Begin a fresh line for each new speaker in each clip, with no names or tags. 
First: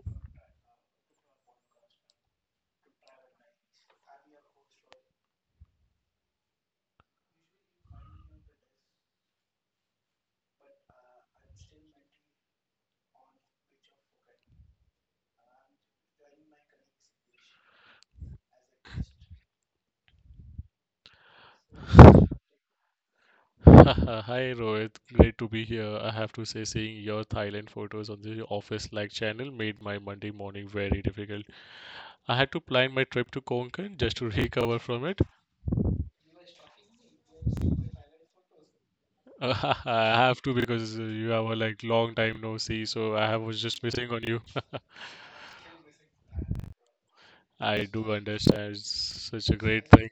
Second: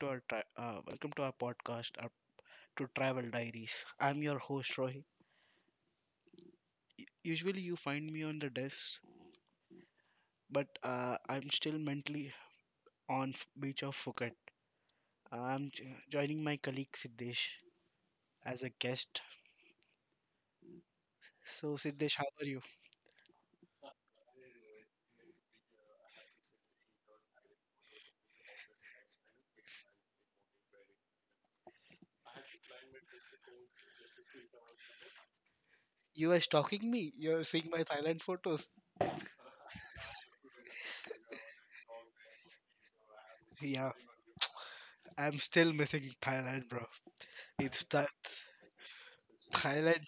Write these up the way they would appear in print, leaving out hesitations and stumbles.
to welcome to our podcast, to Travel Diaries. I'm your host Rohit. Usually you find me on the desk, but I'm still mentally on beach of Phuket. I'm joining my colleague Siddesh as a guest. So Siddesh, how are you?
Hi Rohit, great to be here. I have to say, seeing your Thailand photos on the office like channel made my Monday morning very difficult. I had to plan my trip to Konkan just to recover from it.
You are stalking me. You're seeing my Thailand photos.
I have to because you have a like long time no see, so was just
Yeah,
missing on you.
I'm still missing Thailand, bro.
I
It's
do
that
understand, it's such a great thing.
Thailand.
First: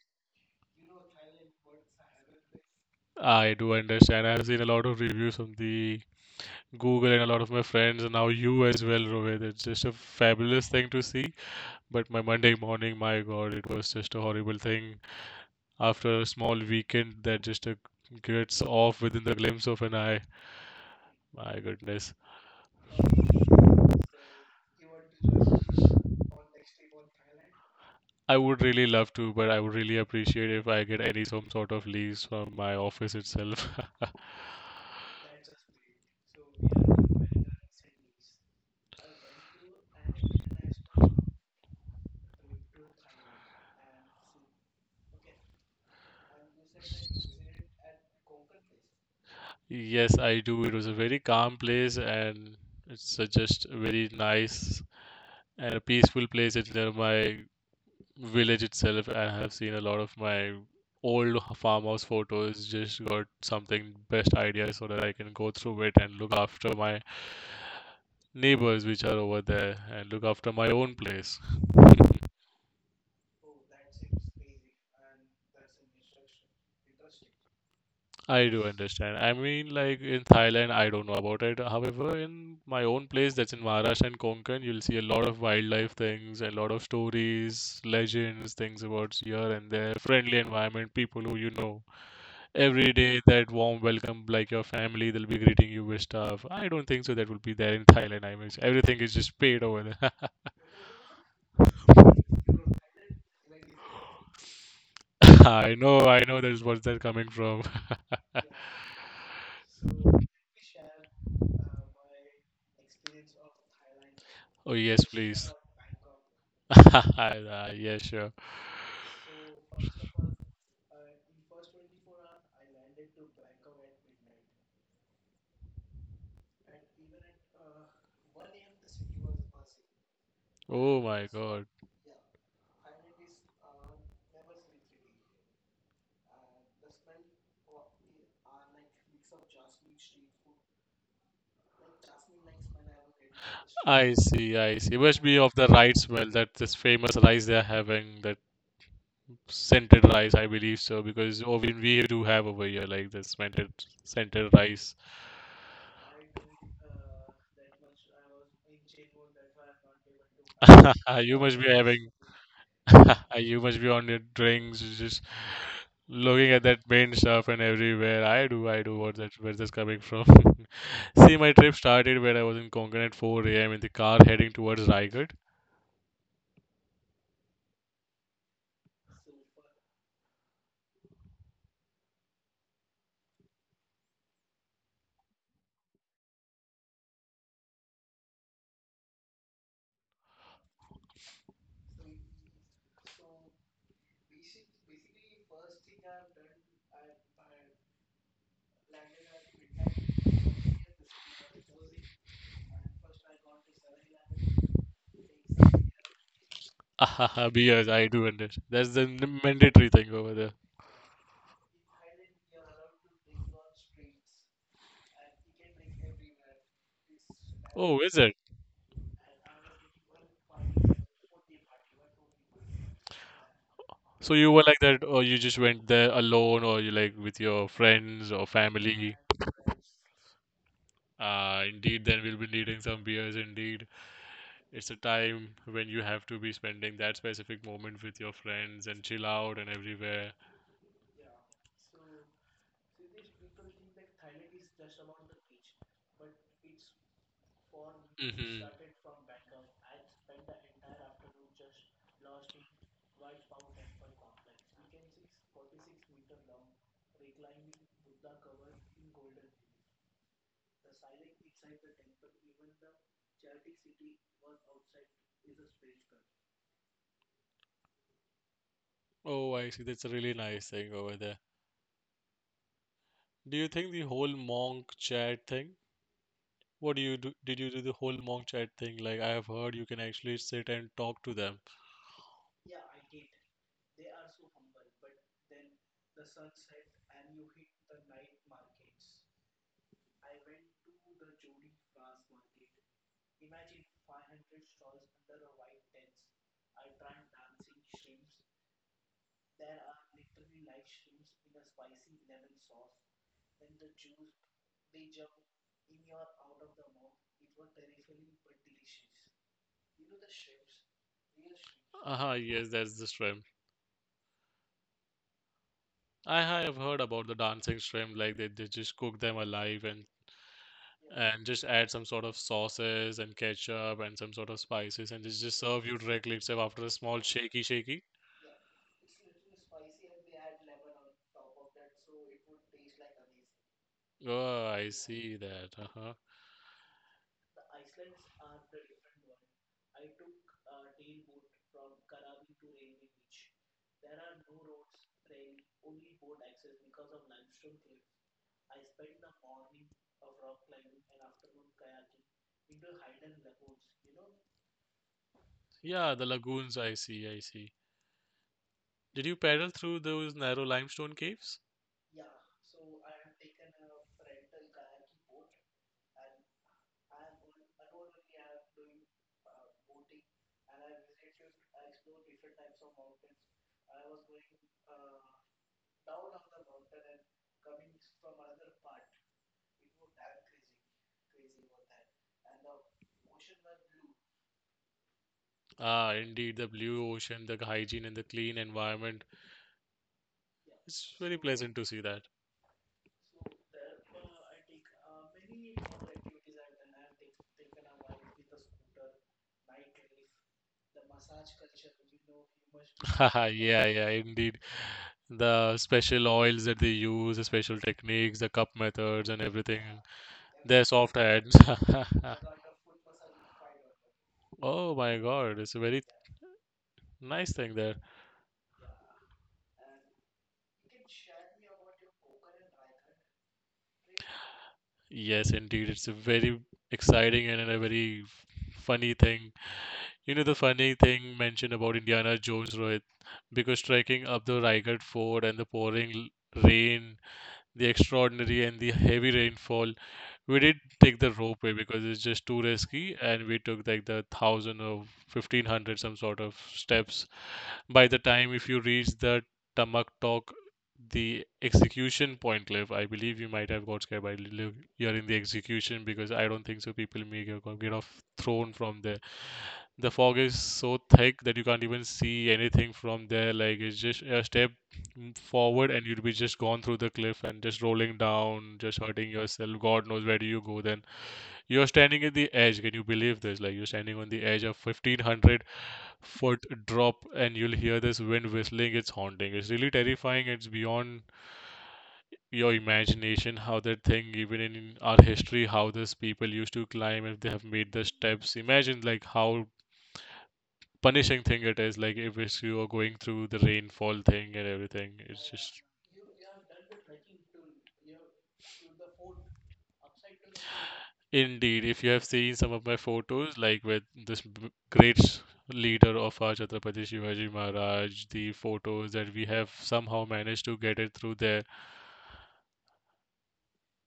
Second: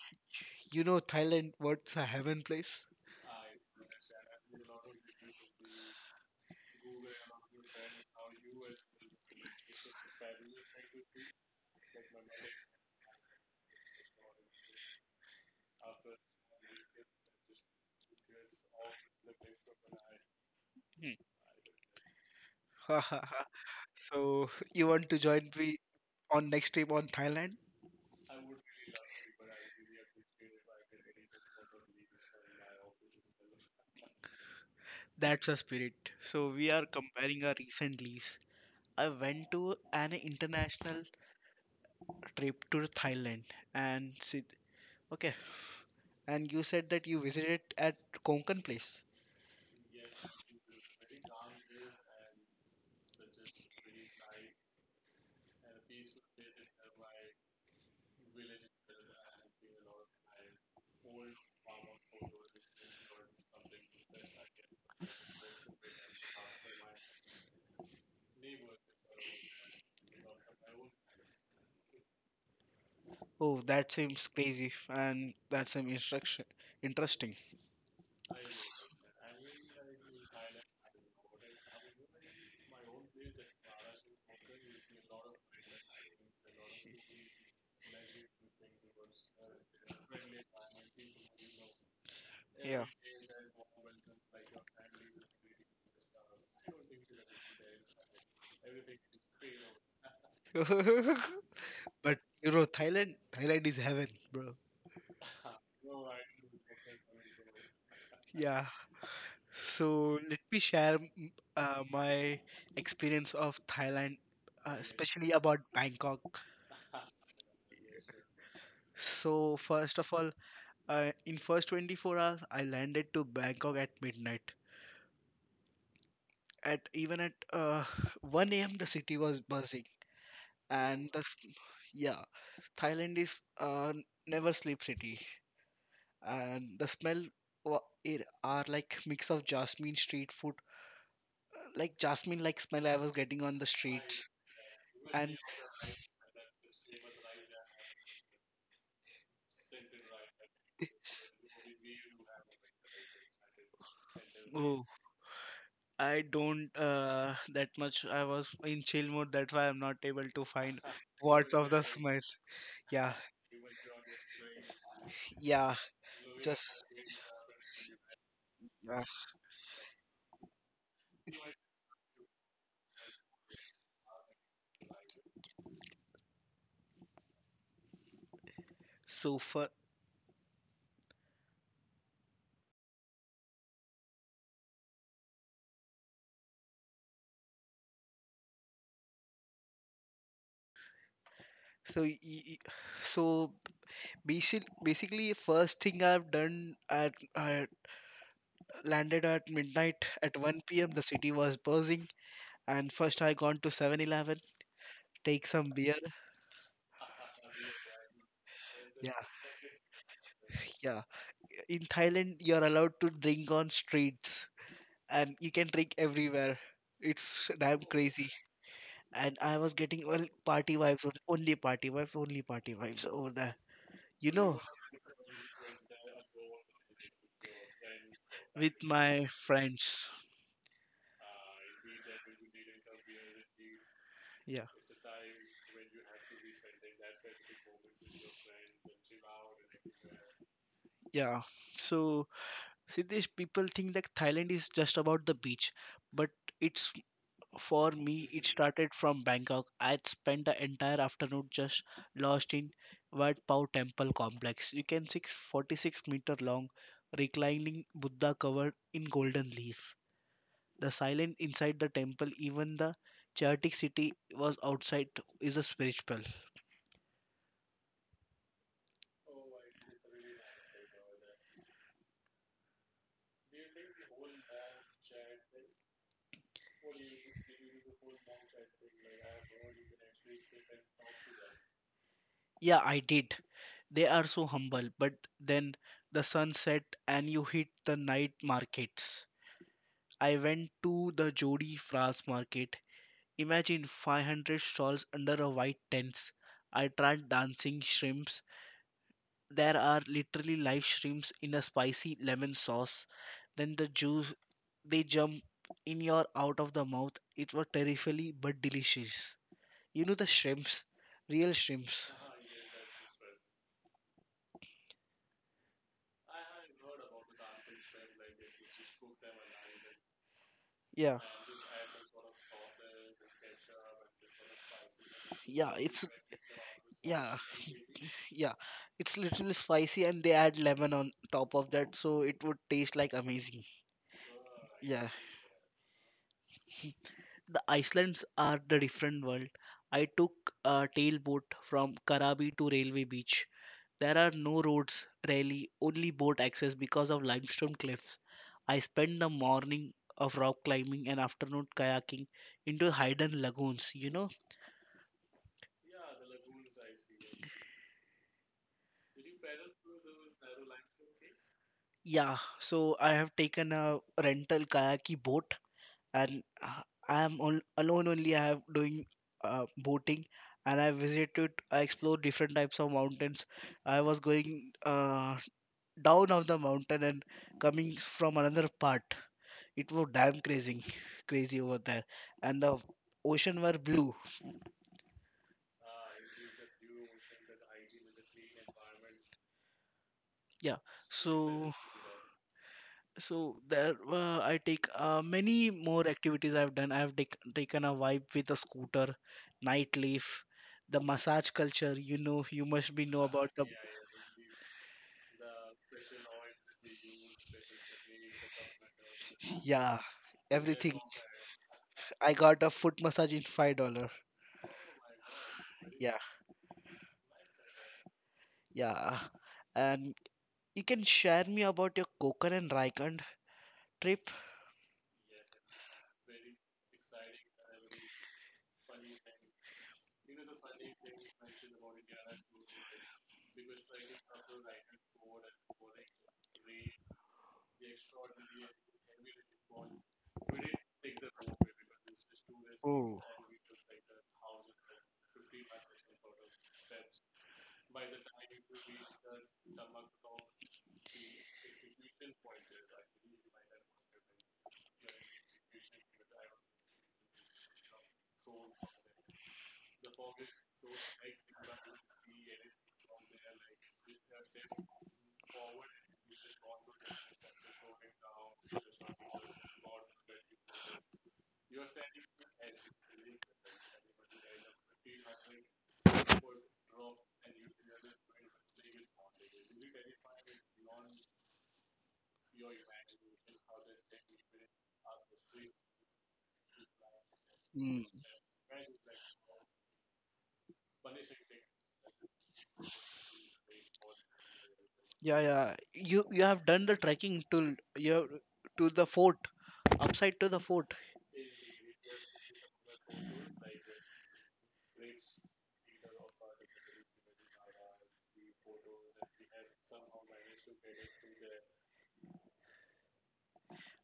You know Thailand? What's a heaven place?
I do understand. I've seen a lot of reviews on the Google and a lot of my friends, and now you as well, Rohit. It's just a fabulous thing to see. But my Monday morning, my God, it was just a horrible thing. After a small weekend that just gets off within the glimpse of an eye, my goodness.
So you want to join me on next trip on Thailand?
I would really love to, but I would really appreciate if I get any some sort of leaves from my office itself.
That's a spirit. So we are comparing our recent leaves. I went to an international trip to Thailand and see, okay. And you said that you visited at Konkan place.
Yes, I do. It was a very calm place, and it's just a very nice and a peaceful place. It's near my village itself. I have seen a lot of my old farmhouse photos. Just got something best idea so that I can go through it and look after my neighbors which are over there, and look after my own place.
Oh, that seems crazy and that seems instruction interesting.
I do understand. I mean, like in Thailand, I don't know about it. However, in my own place, that's in Maharashtra and Konkan, you'll see a lot of wildlife things, a lot of stories, legends, things about here and there, friendly environment, people who you know.
Yeah.
Every day that warm welcome, like your family, they'll be greeting you with stuff. I don't think so that will be there in Thailand. I mean, everything is just paid over there.
You know, Thailand, Thailand is heaven, bro.
I know, I know, that's where they coming from.
Yeah. So let me share my experience of Thailand,
Oh, yes,
especially
please.
about Bangkok.
Ah, yeah, sure.
So first of all, in first 24 hours, I landed to Bangkok at midnight. At even at 1 a.m., the city was buzzing,
Oh
and
my God.
yeah, Thailand is never sleep city, and the smell it are like mix of jasmine street food, like jasmine like smell I was getting on the
I
streets.
see, I see, it must
And
be of the rice smell, that this famous rice they're having, that scented rice, I believe so, because oh, we do have over here like this scented
oh,
rice.
I don't that much. I was in chill mode, that's why I'm not able to find
You
words
must be
of the
having.
smile. Yeah,
You must be on your drinks, just
yeah,
looking at that
just
main stuff and everywhere. I do, I do.
yeah.
Where's this coming from? See, my trip started when I was in Konkan at 4 a.m. in the car heading towards Raigad.
So far. So, y- y- so, basically, first thing I've done, I landed at midnight at 1 p.m. The city was buzzing, and first I gone to 7-Eleven, take some beer.
Beers, I do understand. That's the
Yeah,
mandatory thing over there.
yeah. In Thailand, you're allowed to drink on streets, and you can drink everywhere. It's damn
Oh, is it?
crazy. And I was getting all party vibes, only party vibes, only party vibes over there.
So
You
you
know,
were like that, or you just went there alone, or you like with your friends or
with
family?
my friends.
Indeed, then we'll be needing some beers. Indeed,
Yeah,
it's a time when you have to be spending that specific moment with your friends and chill out and everywhere.
yeah. So, Siddesh, people think that Thailand is just about the beach, but it's for me, it
Hmm.
started from Bangkok. I spent the entire afternoon just lost in Wat Pao Temple complex. You can see 46-meter long reclining Buddha covered in golden leaf. The silence inside the temple, even the chaotic city was outside, is a spiritual.
Oh, I see. That's a really nice thing over there. Do you think the whole monk chat thing? What do you do? Did you do the whole monk chat thing? Like I have heard you can actually sit and talk to them.
Yeah, I did. They are so humble, but then the sun set and you hit the night markets. I went to the Jodi Fras market. Imagine 500 stalls under a white tent. I tried dancing shrimps. There are literally live shrimps in a spicy lemon sauce. Then the juice They jump in your out of the mouth. It was terrifyingly but delicious. You know the shrimps, real shrimps.
Aha, yes, that's the shrimp. I have heard about the dancing shrimp. Like they just cook them alive, and
Yeah,
and just add some sort of sauces and ketchup and some sort of spices and just
yeah,
serve you
it's
directly itself after a small
yeah,
shaky shaky.
yeah. It's little spicy and they add lemon on top of that, so it would taste like amazing.
Oh, I
Yeah,
see that. Uh-huh.
the Icelands are the different world. I took a tailboat from Karabi to Railway Beach. There are no roads, rarely, only boat access because of limestone cliffs. I spend the morning of rock climbing and afternoon kayaking into hidden lagoons, you know?
Yeah, the lagoons, I see, I see. Did you paddle through those narrow limestone caves?
Yeah, so I have taken a rental kayaki boat, and I am alone only. I have doing boating, and I explored different types of mountains. I was going down of the mountain and coming from another part. It was damn crazy crazy over there, and the ocean were blue.
Ah, indeed, the blue ocean, the hygiene, and the clean environment.
Yeah,
It's very pleasant
so
to see that.
so there I take many more activities I've done. I've taken a vibe with a scooter, nightlife, the massage culture, you know. You must be know
Haha,
about the
yeah, yeah, indeed. The special oils that they use, the special techniques, the cup methods, and everything.
yeah,
Their
everything.
soft hands.
I got a foot massage in $5.
Oh my God, it's a very
Yeah,
nice thing there.
yeah. And you can share me about your kokan and raikand trip.
Yes, indeed, it's a very exciting and a very funny thing. You know the funny thing mentioned about Indiana Jones, Rohit, because trekking up the Raigad Fort and the pouring rain, the extraordinary and the heavy rainfall, we did take the ropeway because it's just too risky,
Oh.
and we took like the 1,000 or 1,500 some sort of steps. By the time if you reach the Tamak Tok, the execution point cliff, I believe you might have got scared by hearing the execution, because I don't think so people may get off thrown from there. The fog is so thick that you can't even see anything from there. Like it's just a step forward and you'll be just gone through the cliff and just rolling down, just hurting yourself. God knows where do you go then. You're standing at the edge. Can you believe this? Like you're standing on the edge of 1,500 foot drop and you'll hear this wind whistling. It's haunting. It's really terrifying. It's beyond your imagination how that thing, even in our history, how these people used to climb. If they have made the
Mm.
steps, imagine like how punishing thing it is. Like if it's you are going through the rainfall thing and everything,
Yeah,
it's
yeah.
just
You have done the trekking to you have, to the fort, upside to the fort.
indeed. If you have seen some of my photos like with this great leader of our Chhatrapati Shivaji Maharaj, the photos that we have somehow managed to get it through there.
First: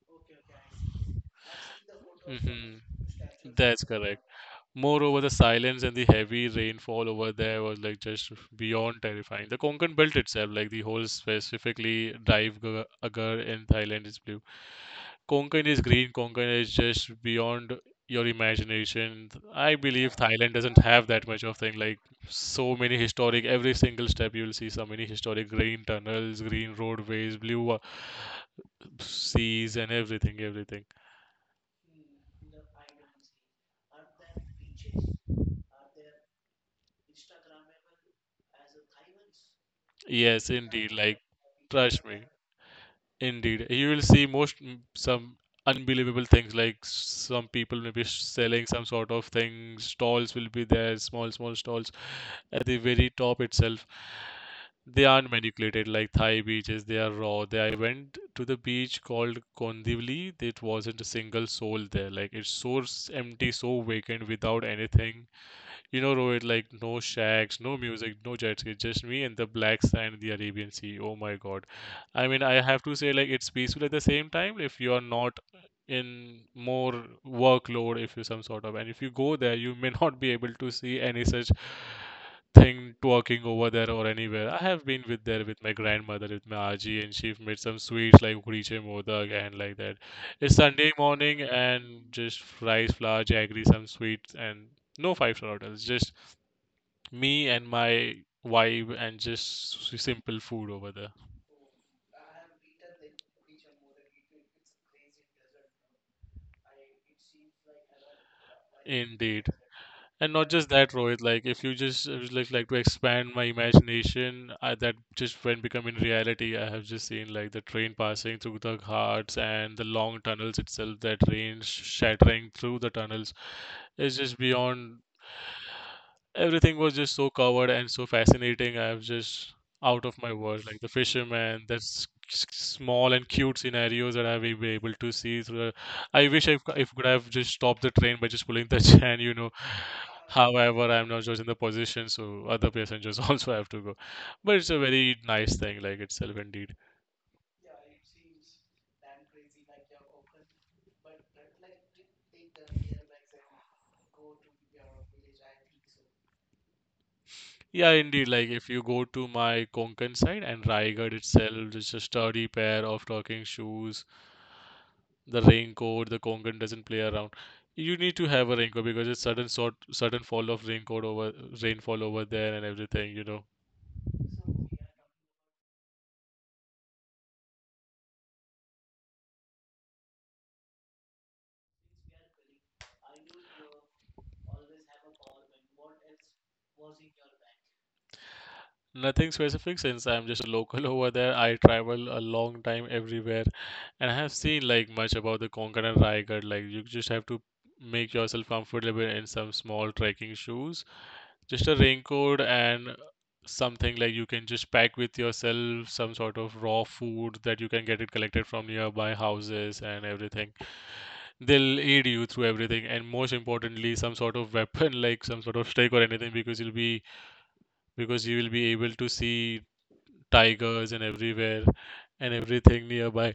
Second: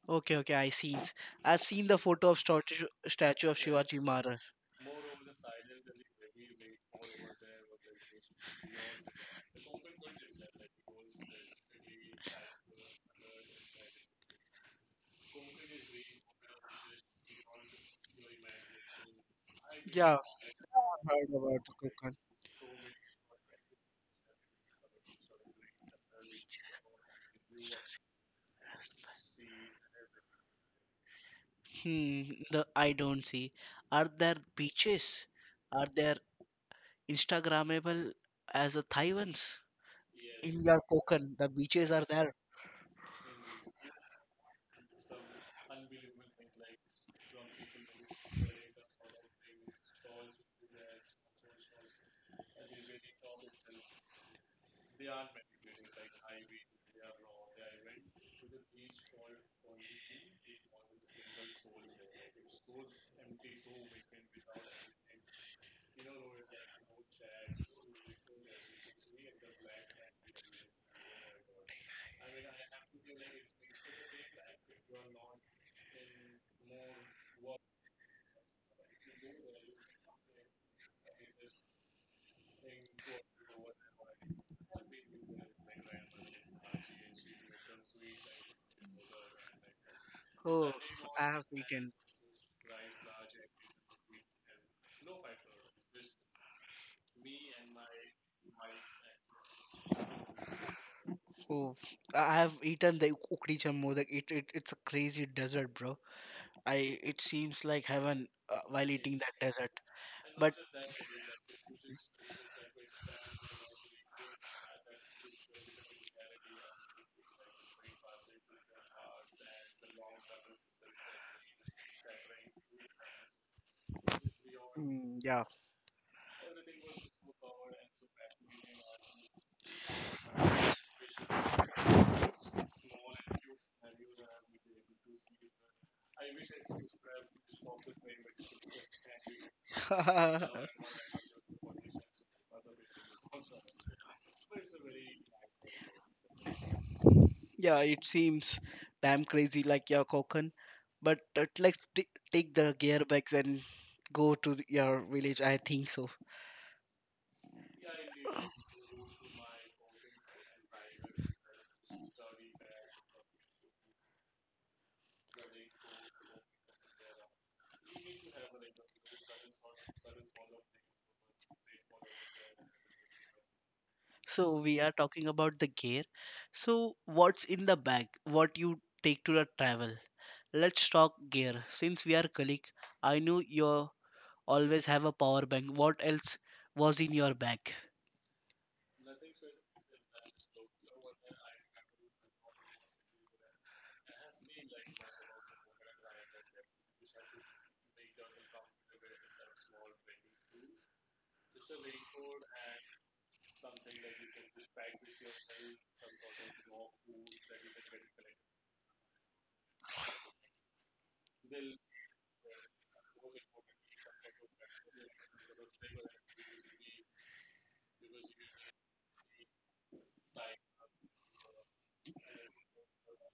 Okay, okay, I see. I've seen the photo of statue
Hmm,
of
that's
Shivaji
correct.
Maharaj.
Moreover, the silence and the heavy rainfall over there was like just beyond terrifying. The Konkan belt itself, like the whole, specifically Dive Agar. In Thailand is blue, Konkan is green, Konkan is just beyond your imagination. I believe
Yeah,
Thailand doesn't have
I've
that
heard
much of
about
thing,
the
like
Konkan.
so many historic, every single step you'll see so many historic green tunnels, green roadways, blue seas and everything everything.
Hmm. The I don't see. Are there beaches? Are there Instagrammable as a Thai ones?
Yes,
In your
indeed, like,
Konkan, the beaches
trust
are
me.
there.
Indeed, you will see most some unbelievable things, like some people may be selling some sort of thing. Stalls will be there, small small stalls at the very top itself. They aren't manipulated like Thai beaches. They are raw. They I went to the beach called Kondivali. It wasn't a single soul there. Like it's so empty, so vacant, without anything, you know, Rohit, like no shacks, no music, no jet ski, just me and the black sand, the Arabian Sea. Oh my God. I mean, I have to say, like, it's peaceful at the same time if you are not in more workload, if you some sort of, and if you go there, you may not be able to see any such thing twerking over there or anywhere. I have been with there with my grandmother, with my Aji, and she made some sweets like Uriche Modak and like that. It's
Oh,
Sunday
I
morning,
have taken.
and just rice, flour, jaggery, some sweets, and no five-star hotels, just me and my vibe and just simple food over there.
Oh, I have eaten the Ukri Jammu. Like it's a crazy desert, bro. I It seems like heaven while eating that
Indeed.
desert.
And not
But
just that, Rohit. Like, if you just like to expand my imagination, that just when becoming reality, I have just seen like the train passing through the ghats and the long tunnels itself. That rain shattering through the tunnels is just beyond.
yeah.
Everything was just so covered and so fascinating. I was just out of my world. Like the fisherman, that's small and cute scenarios that I will be able to see through the, I wish I if could have just stopped the train by just pulling the chain. However, I'm not just in the position, so other passengers also have to go. But it's a very nice thing, like itself, indeed.
Yeah, it seems damn crazy like your coconut, but like take the gearbox and go to your village, I think so.
Yeah, indeed. Like if you go to my Konkan side and Raigad itself, it's a sturdy pair of talking shoes, the raincoat, the Konkan doesn't play around. You need to have a raincoat because it's sudden sort sudden fall of raincoat over rainfall over there and everything.
So we are talking about the gear. So what's in the bag? What you take to the travel? Let's talk gear. Since we are colleague, I know you always have a power bank. What else was in your bag?
Nothing specific since I'm just a local over there. I travel a long time everywhere, and I have seen like much about the Konkan and Raigad. Like you just have to make yourself comfortable in some small trekking shoes. Just a raincoat, and something like you can just pack with yourself some sort of raw food that you can get it collected from nearby houses and everything, they'll aid you through everything, and most importantly some sort of weapon like some sort of stick or anything, because you will be able to see tigers and everywhere and everything nearby,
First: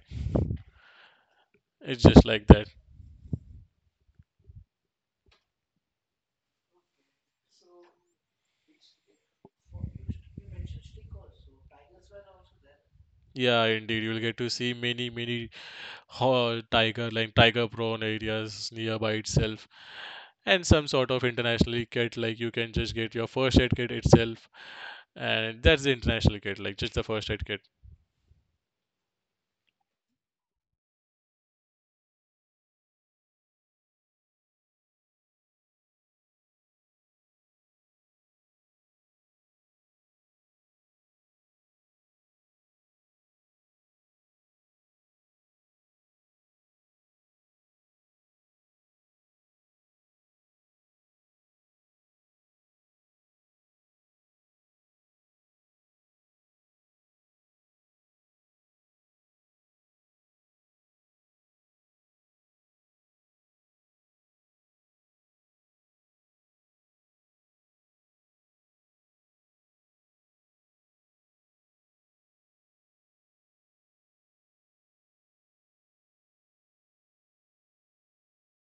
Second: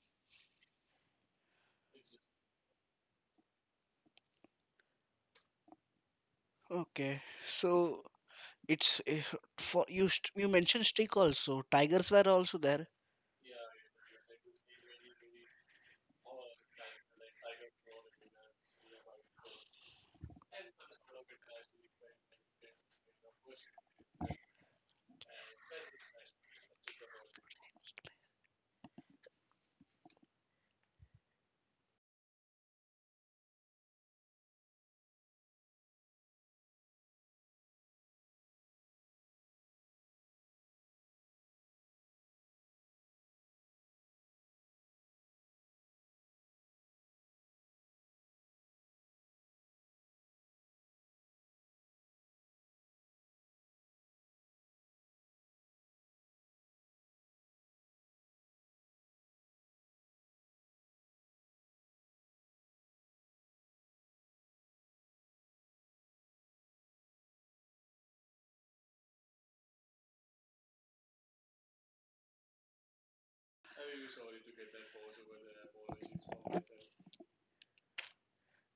it's just like that.
Okay, so it's for you. You mentioned stick also. Tigers were also there.
Yeah, indeed, you'll get to see many many tiger, like tiger prone areas nearby itself, and some sort of international kit, like you can just get your first aid kit itself, and that's the international kit, like just the first aid kit.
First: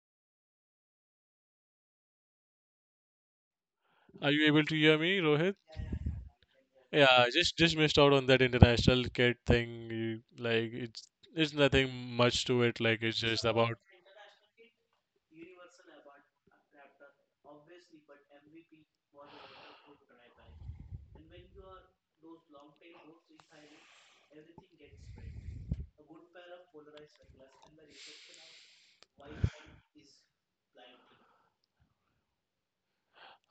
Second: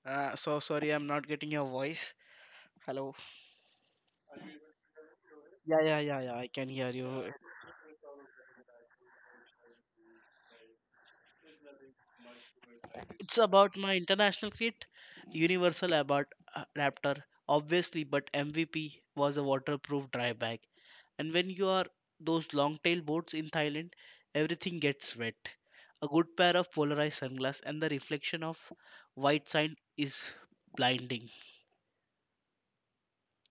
So sorry, I'm not getting your voice. Hello.
Are you able to hear me, Rohit?
Yeah, yeah, yeah, yeah. I can hear
Yeah, I
you.
just missed out on that international kid thing. Like it's nothing much to it. Like it's
It's
just about.
about my international kit, Universal about Raptor, obviously, but MVP was a waterproof dry bag. And when you are those long tail boats in Thailand, everything gets wet. A good pair of polarized sunglasses, and the reflection of white sand is blinding.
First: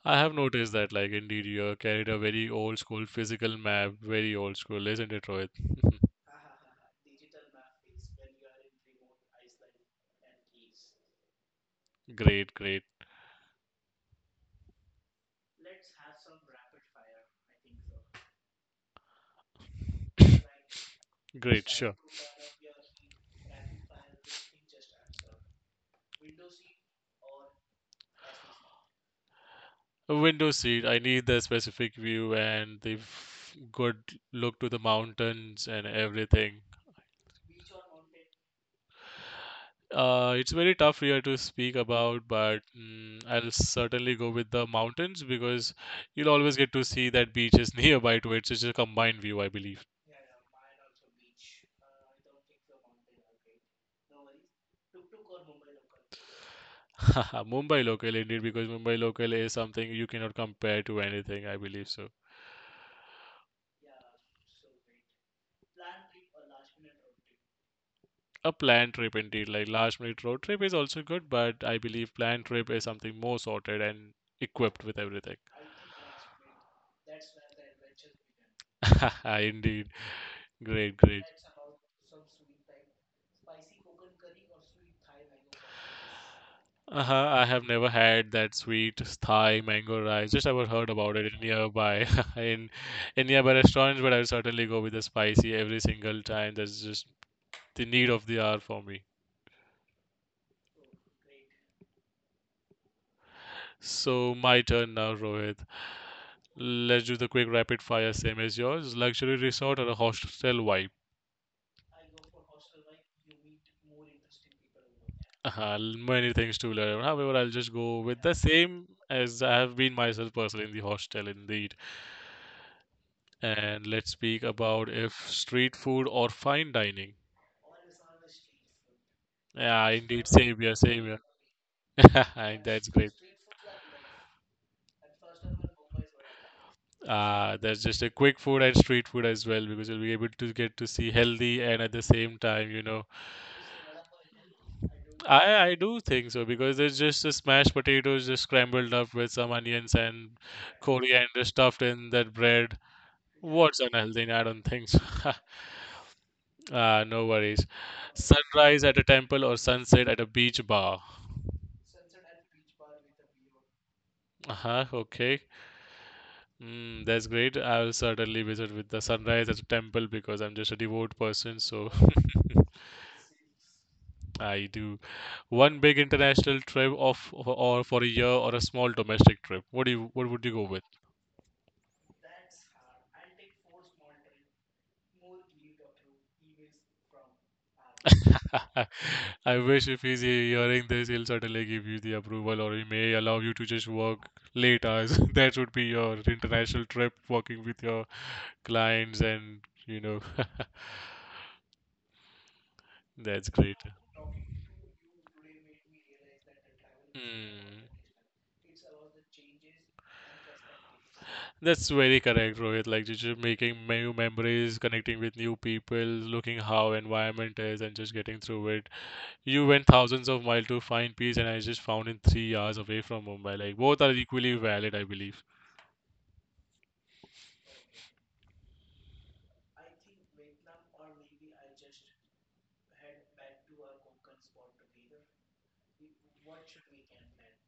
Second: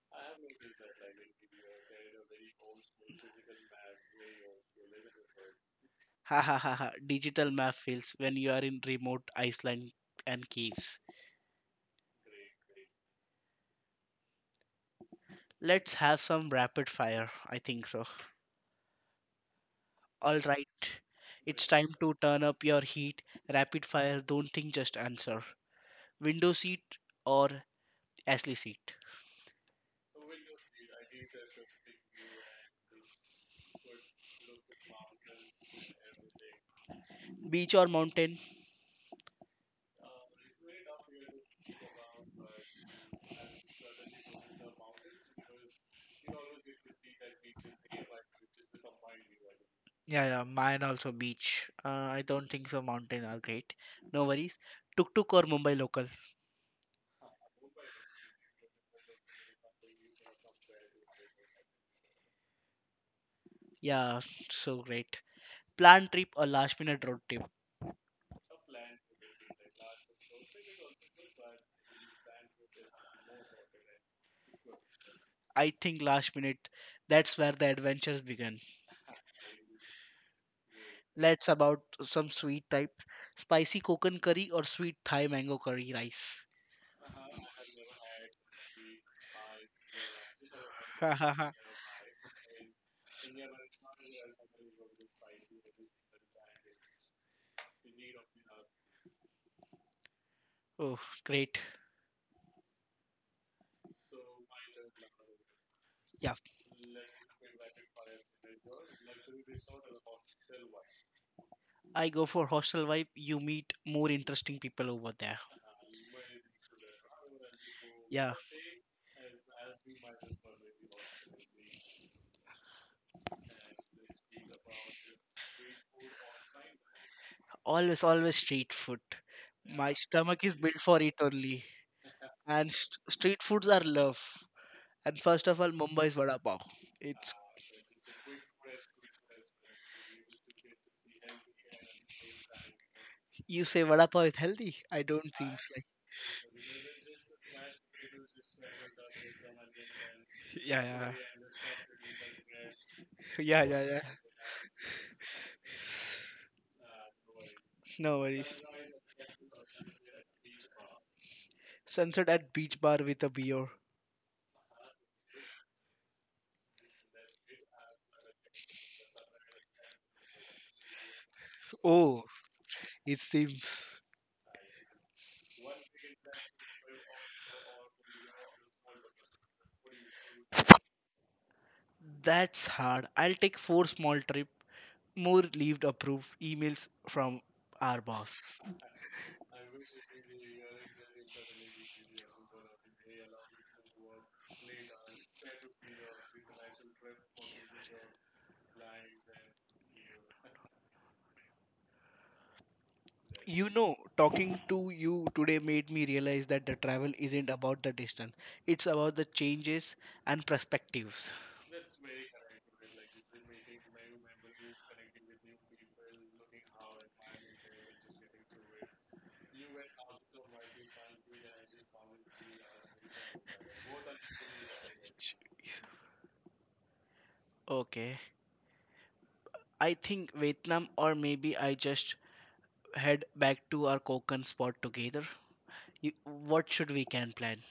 I have noticed that, like, indeed you carried a very old school physical map, very old school, isn't it, Rohit?
Ha ha ha ha. Digital map fails when you are in remote Iceland and caves.
Great, great,
Let's have some rapid fire, I think so. All right. It's
great.
time
Sure.
to turn up your heat. Rapid fire. Don't think, just answer. Window seat or Ashley seat?
A window seat. I need the specific view and the good look to the mountains and everything.
Beach or mountain?
It's very tough here to speak about, but I'll certainly go with the mountains because you'll always get to see that beach is nearby to it. So it's a combined view, I believe.
Yeah, yeah, mine also beach. I don't think so. Mountain are great. No worries. Tuk tuk or Mumbai local?
Mumbai local indeed, because Mumbai local is something you cannot compare to anything, I believe so.
Yeah, so great. Planned trip or last minute road trip?
A planned trip indeed, like last minute road trip is also good, but I believe planned trip is something more sorted and equipped with everything.
I think last minute. That's where the adventures begin.
Indeed. Great, great.
Let's about some sweet type, spicy coconut curry or sweet Thai mango curry rice.
Uh-huh, I have never had that sweet Thai mango rice. Just I've heard about it in nearby in in nearby restaurants, but I'll certainly go with the spicy every single time. That's just the need of the hour for me.
Oh, great.
So my turn now, Rohit.
Yeah.
Let's do the quick rapid fire, same as yours. Luxury resort or a hostel vibe?
I go for hostel vibe. You meet more interesting people over there.
Many things to learn. However, I'll just go with
Yeah.
the same as I have been myself personally in the hostel, indeed. And let's speak about if street food or fine dining.
Always, always street food.
Yeah,
My
indeed,
stomach is
same here,
built for
same
it only.
here. And
And
that's great.
street foods are love. And first of all, Mumbai's vada pav. It's
That's just a quick food and street food as well because you'll be able to get to see healthy and at the same time, you know.
You say vada pav is healthy. I don't
I
seems
I
like.
do think so because there's just a smashed potatoes just scrambled up with some onions and
Yeah, yeah,
coriander stuffed in that bread.
yeah, yeah,
What's
yeah.
unhealthy? I don't think so. Ah, no worries.
No worries.
Sunrise at a temple or sunset at a beach bar.
Sunset at beach bar with a beer.
Uh-huh, okay. Mm, that's great. I'll certainly visit with the sunrise at the temple because I'm just a devout person. So
Oh, it seems
I do one big international trip of or for a year or a small domestic trip. What would you go with?
that's hard. I'll take four small trip. More leave approved. Emails from our boss.
I wish if he's hearing this, he'll certainly give you the approval or he may allow you to just work late hours. That would be your international trip, working with your clients and you know that's
You
great.
know, talking to you today made me realize that the travel isn't about
Mm.
the distance, it's about the changes and perspectives.
That's very correct, Rohit. Like just making new memories, connecting with new people, looking how environment is, and just getting through it. You went thousands of miles to find peace, and I just found in 3 hours away from Mumbai. Like both are equally valid, I believe.
Okay. I think Vietnam, or maybe I just head back to our Konkan spot together. You, what should we can plan?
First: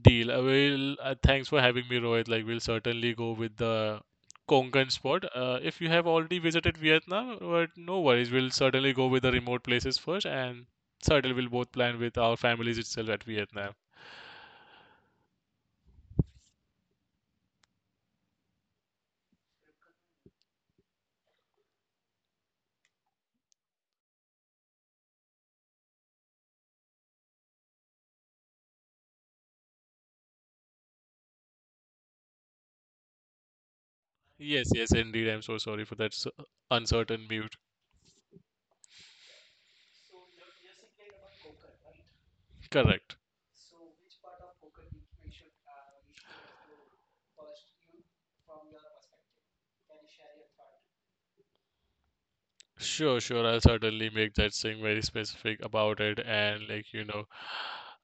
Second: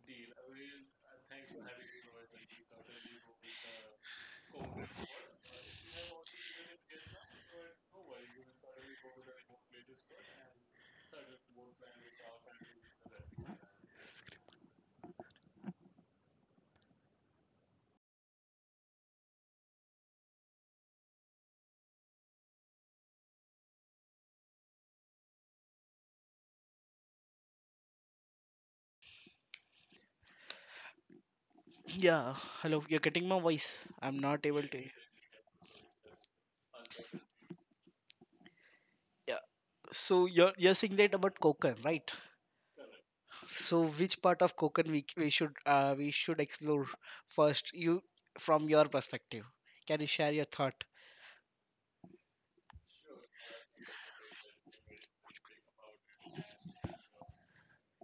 Deal. I will. Thanks for having me, Rohit. Like we'll certainly go with the Konkan spot. If you have already visited Vietnam, but no worries, we'll certainly go with the remote places first, and certainly we'll both plan with our families itself at Vietnam.
Yeah. Hello. You're getting my voice. I'm not able
Yes,
to.
yes, indeed. I'm so sorry for that uncertain mute.
Yeah. So you're saying that about Konkan, right?
Correct.
So, which part of Konkan we should explore first? You From your perspective, can you share your thought?
Sure, sure. I'll certainly make that thing very specific about it and like, you know,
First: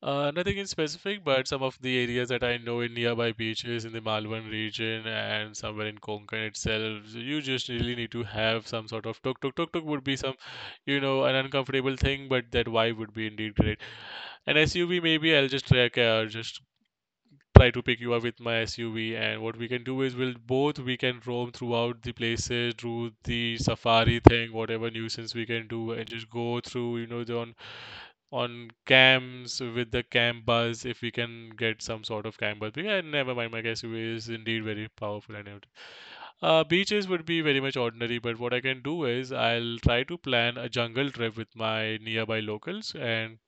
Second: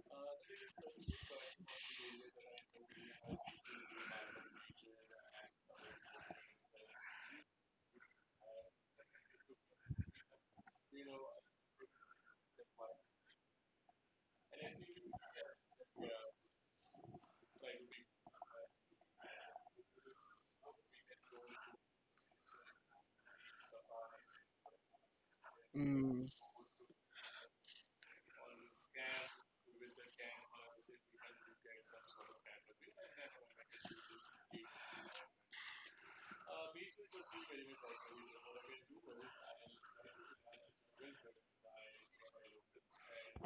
nothing in specific, but some of the areas that I know in nearby beaches in the Malvan region and somewhere in Konkan itself, you just really need to have some sort of tuk tuk would be some, you know, an uncomfortable thing, but that vibe would be indeed great. An SUV maybe I'll just track, just try to pick you up with my SUV. And what we can do is we can roam throughout the places, do the safari thing, whatever nuisance we can do, and
Mm,
just go through, you know, the on camps with the camp bus if we can get some sort of camp bus. But yeah, never mind. My SUV is indeed very powerful and everything. Beaches would be very much ordinary, but what I can do is I'll try to plan a jungle trip with my nearby locals, and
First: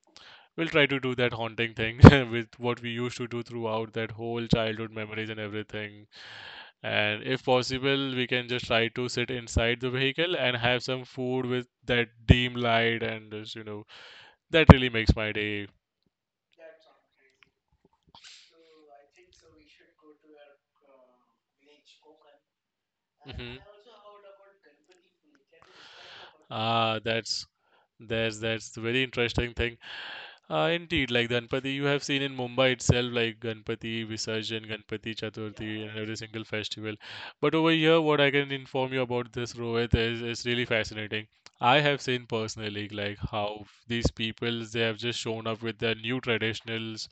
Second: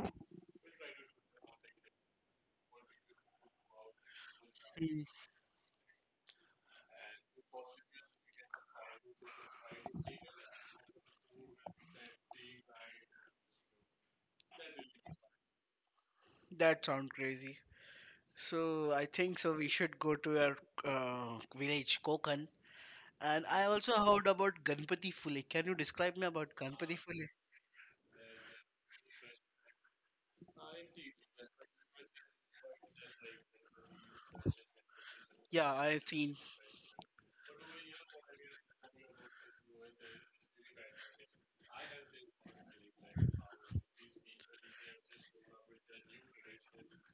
we'll try to do that haunting thing with what we used to do throughout that whole childhood
mm,
memories and everything. And if possible, we can just try to sit inside the vehicle and have some food with that dim light and just, you know, that really makes my day.
that sounds crazy. So I think so we should go to our village Konkan. And
Hmm.
I also heard about Ganpati Fule. Can you describe me about Ganpati
Ah,
Fule?
that's the very interesting thing. Indeed, like Ganpati, you have seen in Mumbai itself, like Ganpati Visarjan, Ganpati
Yeah,
Chaturthi,
I
and every
seen.
single festival. But over here, what I can inform you about this, Rohit, is really fascinating. I have seen personally, like how these peoples they have just shown up with their new traditionals,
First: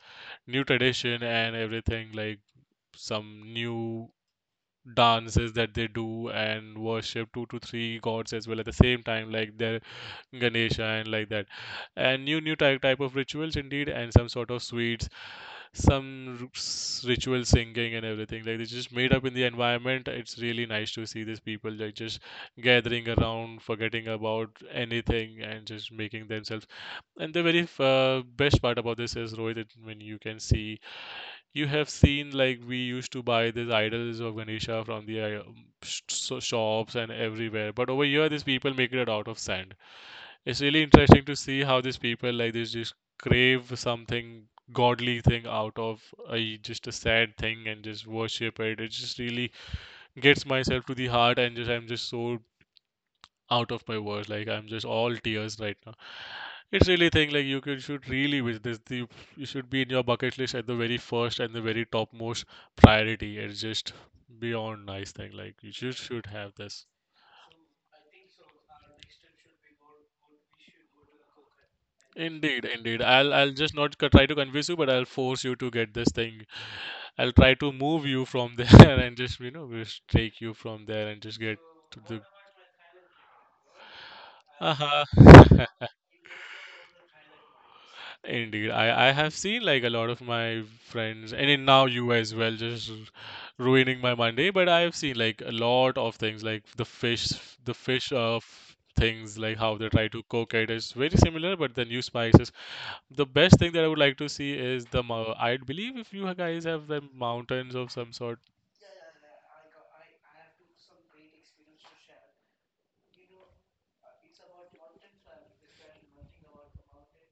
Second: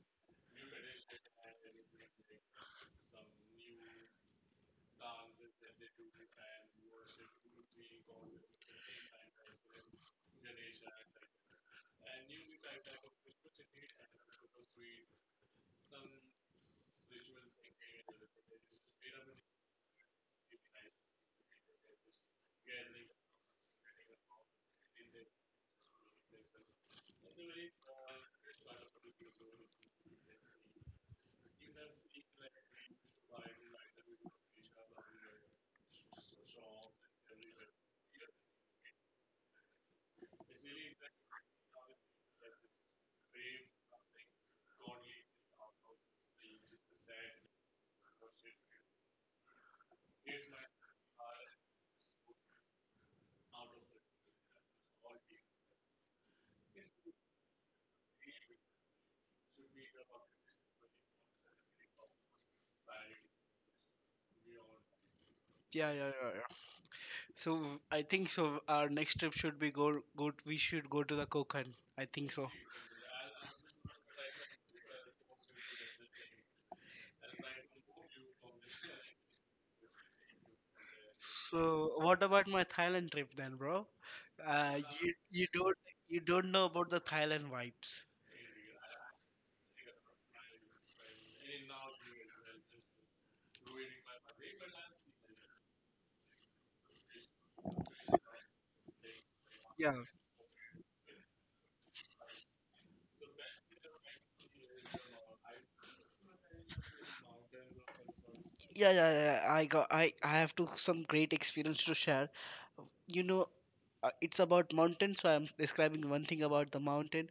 new tradition and everything, like some new dances that they do and worship two to three gods as well at the same time. Like there Ganesha and like that, and new type of rituals indeed, and some sort of sweets, some ritual singing and everything. Like it's just made up in the environment. It's really nice to see these people like just gathering around, forgetting about anything, and just making themselves. And the very best part about this is Rohit, that when you can see, you have seen like we used to buy these idols of Ganesha from the shops and everywhere, but over here these people make it out of sand. It's really interesting to see how these people like they just crave something godly thing out of a just a sad thing and just worship it. It just really gets myself to the heart and just I'm just so out of my words, like I'm just all tears right now. It's really thing, like you could should really visit this. The you should be in your bucket list at the very first and the very topmost priority. It's just beyond nice thing, like you
Yeah, yeah,
should
yeah,
have
yeah.
this.
So I think so our next trip should be go go we should go to the Konkan, I think so.
Indeed, I'll just not co- try to convince you, but I'll force you to get this thing. I'll try to move you from there and just you know just take you from there and just get
So
to the
what about my Thailand trip then, bro?
uh-huh.
You you don't know about the Thailand vibes.
Indeed, I have seen like a lot of my friends and in now you as well just ruining my Monday, but I have seen like a lot of things like the fish of things, like how they
Yeah,
try to cook it is very similar but then use spices. The best thing that I would like to see is the I believe if you guys have the mountains of some sort.
yeah, yeah, yeah. I have to some great experience to share. You know, it's about mountain, so I'm describing one thing about the mountain.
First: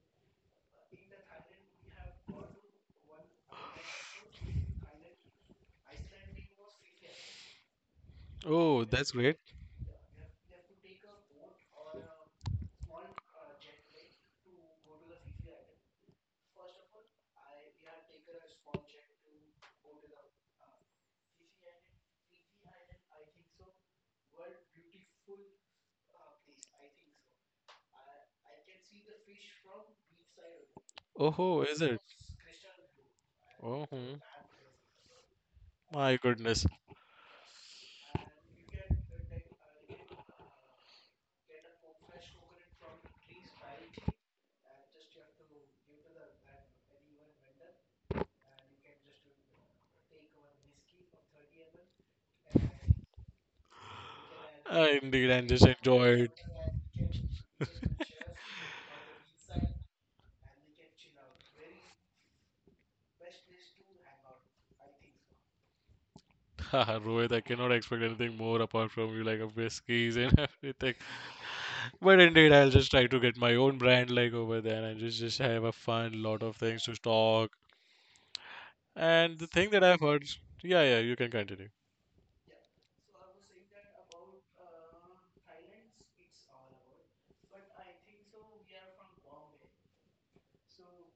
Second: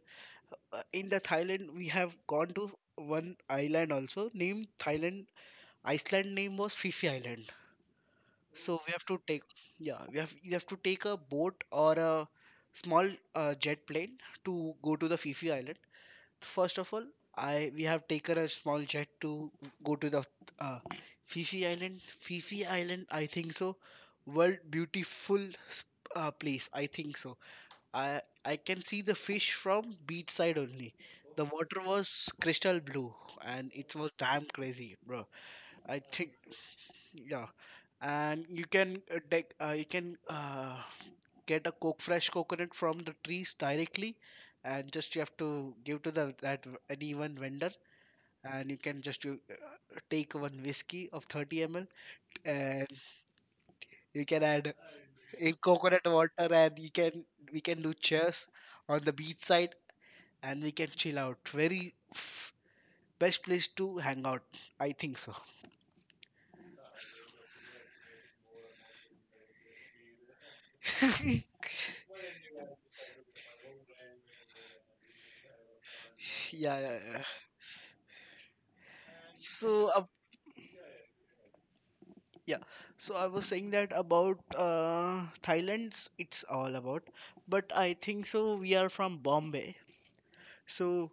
In the Thailand, we have gone to one island also named Thailand. Iceland name was Phi Phi Island. So
Oh,
we have
that's
to
great.
take, yeah, we have you have to take a boat or a small jet plane to go to the Fifi Island. First of all, I we have taken a small jet to go to the uh, Fifi Island. Fifi Island, I think so, world beautiful s- place, I think so. I can see the fish from beach side only. The
Oh,
water
is it?
was crystal blue and
Oh,
it was damn crazy, bro. I
my
think,
goodness.
yeah, and you can take you can get a coke fresh coconut from the trees directly, and just you have to give to the that any one vendor, and you can just take one whiskey of 30 ml and you can add
Indeed, I
in
just
coconut
enjoyed.
water, and you can we can do chairs on the beach side, and we can chill out very best place to hang out, I think so.
Haha, Rohit, I cannot expect anything more apart from you, like a whiskies and everything. But indeed, I'll just try to get my own brand, like over there, and just have a fun, lot of
Yeah,
things to
yeah, yeah.
stock. And the thing that
so
I've
uh,
heard, yeah, yeah, you can continue.
Yeah, so I was saying that about Thailand's, it's all about. But I think so. We are from Bombay, so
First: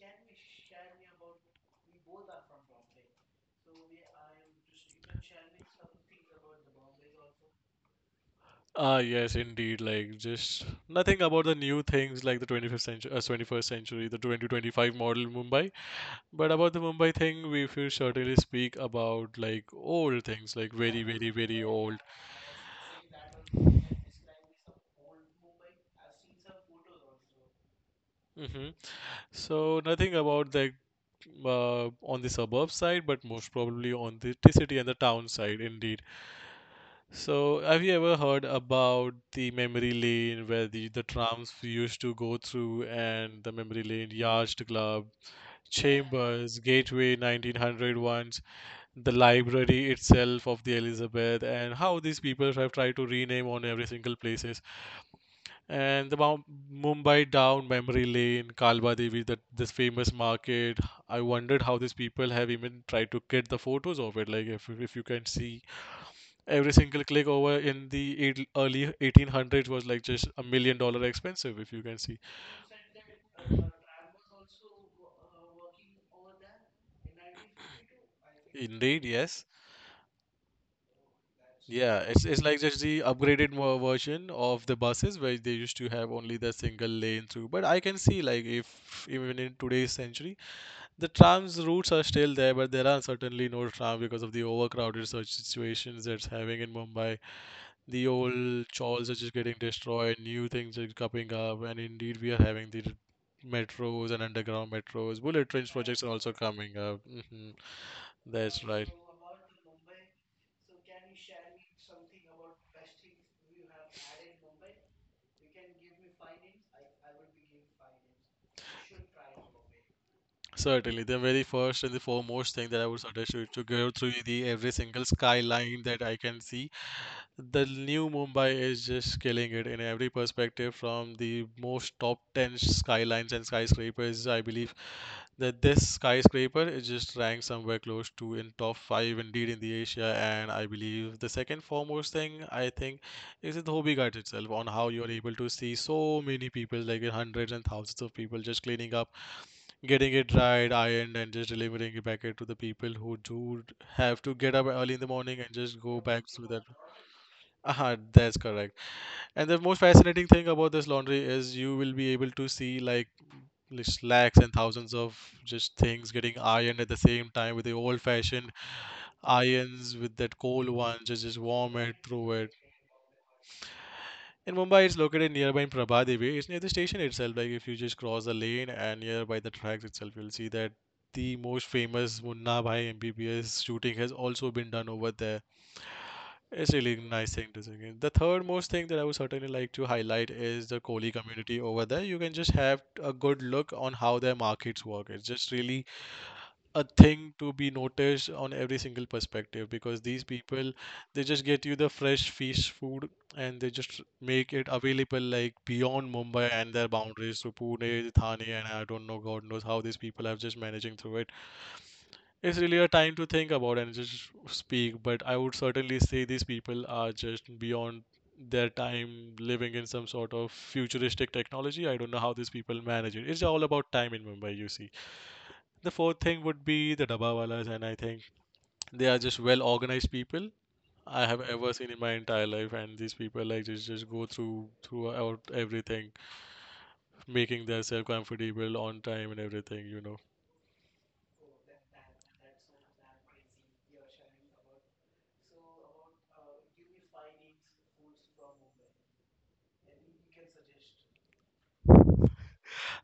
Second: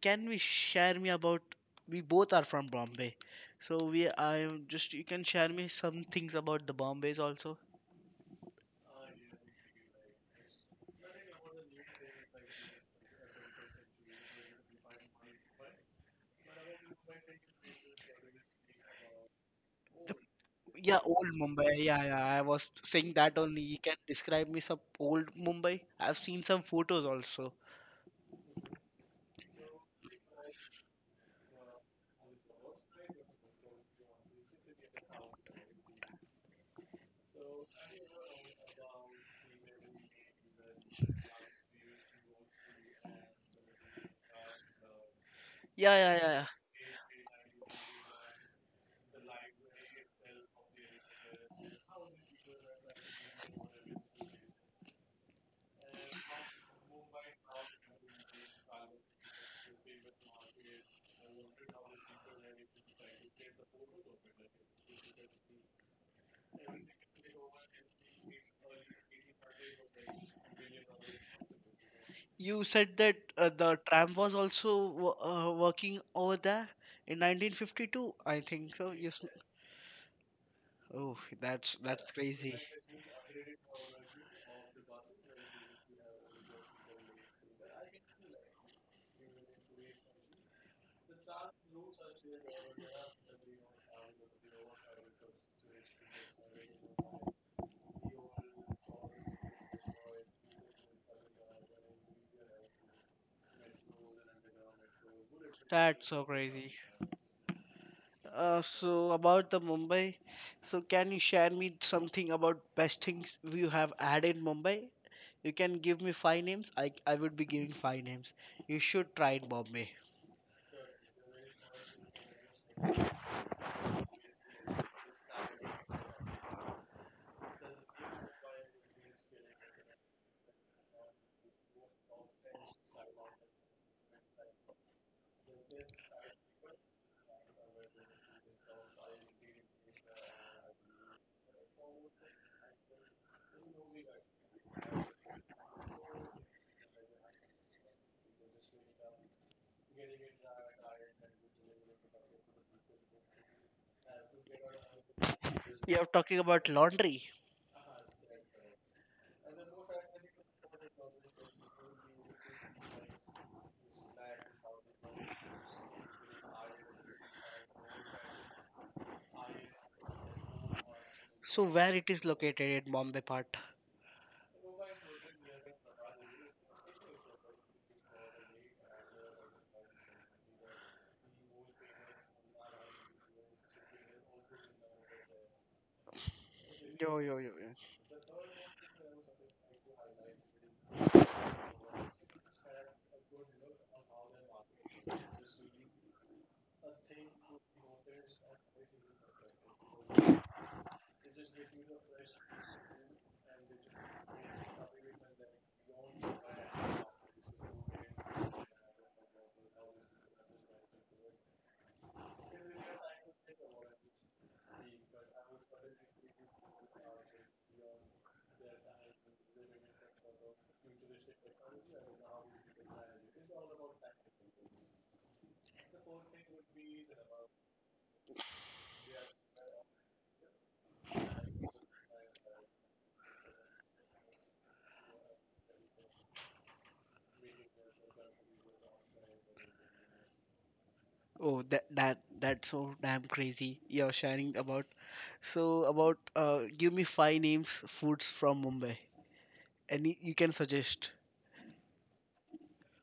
can we share me about? We both are from Bombay, so we. I am just. You can share me some things about the Bombays also.
Ah, yes, indeed. Like, just nothing about the new things like the 25th century, 21st century, the 2025 model Mumbai. But about the Mumbai thing, we will certainly speak about like
The,
old things, like
yeah,
very,
old
very, very
Mumbai.
old.
Yeah, yeah. I was saying that only. You can describe me some old Mumbai. I've seen some photos also.
Hmm. So, nothing about the on the suburb side, but most probably on the city and the town side, indeed. So, have you ever heard about the memory lane where the trams used to go through, and the memory lane, Yacht Club,
Yeah, yeah, yeah, yeah.
Chambers, Gateway 1900 ones, the library itself of the Elizabeth, and how these people have tried to rename on every single places. And the Mumbai down memory lane, Kalba Devi, that this famous market. I wondered how these people have even tried to get the photos of it. Like if you can see every single click over in the eight, early 1800s was like just 1 million dollar expensive if you can see.
You said that the tram was also working over there in 1952, I think so.
Indeed,
Yes.
yes.
Oh, that's
Yeah, it's
crazy.
like just the upgraded version of the buses where they used to have only the single lane through, but I can see like if even in today's century the trams routes are still there, but there are certainly no tram because of the overcrowded such situations that's having in Mumbai. The old chores are just getting destroyed, new things are coming up, and indeed we are having the metros and underground metros. Bullet trains projects
That's
are
so
also
crazy.
coming up. Hmm. That's
Uh,
right.
so about the Mumbai, so can you share me something about best things you have had in Mumbai? You can give me five names. I would be giving five names. You should try in Bombay.
Certainly, the very first and the foremost thing that I would suggest you to go through the every single skyline that I can see. The new Mumbai is just killing it in every perspective from the most top 10 skylines and skyscrapers. I believe that this skyscraper is just ranked somewhere close to in top 5 indeed in the Asia, and I believe the second foremost thing I think is the Dhobi Ghat itself on how you're able to see so many people, like hundreds and thousands of people just cleaning up, getting it dried, ironed, and just delivering it back to the people who do have to get up early in the morning and just
You
go
are
back
talking
through that.
about laundry.
Uh-huh, that's correct. And the most fascinating thing about this laundry is you will be able to see like just lakhs and thousands of just things getting ironed at the same time with the old-fashioned irons with that coal one, just
So
warm
where
it
it is
through it.
located in Bombay part?
In Mumbai, it's located nearby in Prabhadevi. It's near the station itself. Like if you just cross the lane and nearby the tracks itself, you'll see that the most famous Munna Bhai MBBS shooting has also been done over there. It's really
Yo,
nice
yo, yo,
thing to
yo.
think. The third most thing that I would certainly like to highlight is the Kohli community over there. You can just have a good look on how their markets work. It's just really a thing to be noticed on every single perspective because these people they just get you the fresh fish food, and they just make it available like beyond Mumbai and their boundaries to Pune, Thane, and I don't know God knows how these people are just managing through it. It's really a time to think about and just speak, but I would certainly say these people are just beyond their time living in some sort of futuristic technology. I don't know how these people manage it. It's all about time in Mumbai, you see. The fourth thing would be the Dabawalas, and I think they are just well organized people I have ever seen in my entire life. And these people like just go through throughout everything, making themselves comfortable on time and everything, you know.
Oh, that that's so damn crazy. You're sharing about, so about, give me five names foods from Mumbai. Any you can suggest.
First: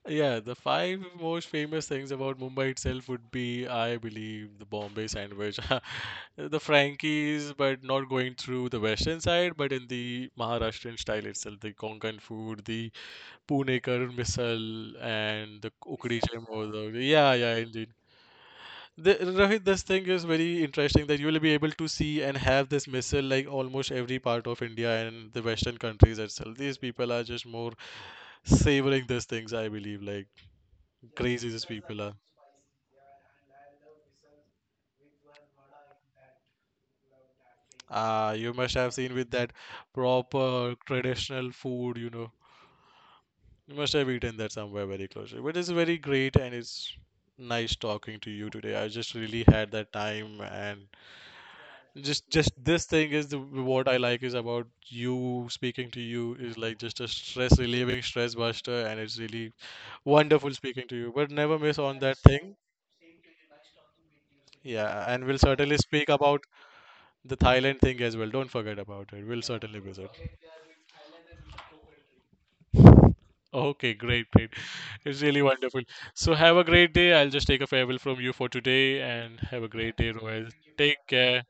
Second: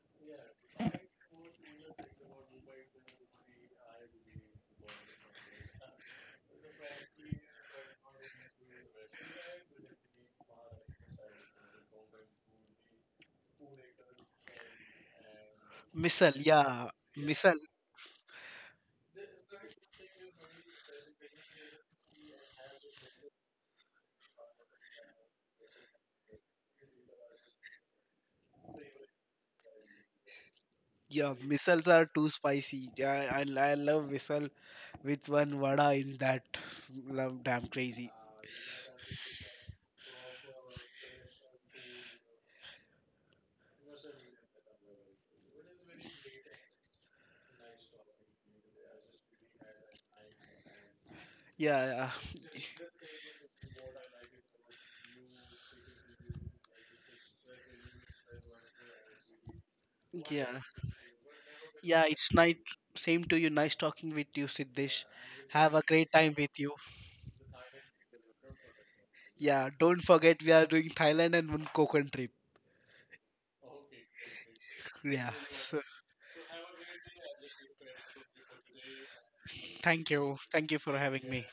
Yeah, the five most famous things about Mumbai itself would be, I believe, the Bombay sandwich, the Frankies, but not going through the western side, but in the Maharashtrian style itself, the Konkan food, the Punekar misal, and the ukdi
Misal,
gem or
yeah.
the yeah, yeah,
Misal.
indeed. The, Rohit, this thing is very interesting that you will be able to see and have this missile like almost every part of India and the Western countries itself. These people are just more savoring these things, I believe. Like
Yeah,
crazy these
misals
people
are
are.
too spicy. Yeah, I love misal with one vada in that. Love damn crazy.
Ah, you must have seen with that proper traditional food, you know. You must have eaten that somewhere very closely. But it's very great, and it's nice talking to you today. I just really had that time, and
Yeah,
just this thing is the, what I like is about you speaking to you is like just a stress relieving stress buster, and it's really
yeah.
wonderful
Yeah,
speaking to you, but never miss on
yeah,
that
it's nice.
thing.
Same to you. Nice talking with you, Siddesh.
Yeah, and we'll
Have
certainly
a great
speak
time
about
with you.
the Thailand thing as well. Don't forget about it. We'll
Yeah,
certainly
don't
visit.
forget we are doing Thailand and one Konkan trip.
Okay, great, great. It's
Yeah.
really
So
wonderful. So have a great day. I'll just take a farewell from you for today and have a great
thank
day,
you.
Royal.
Thank you for
Take
having
care.
me.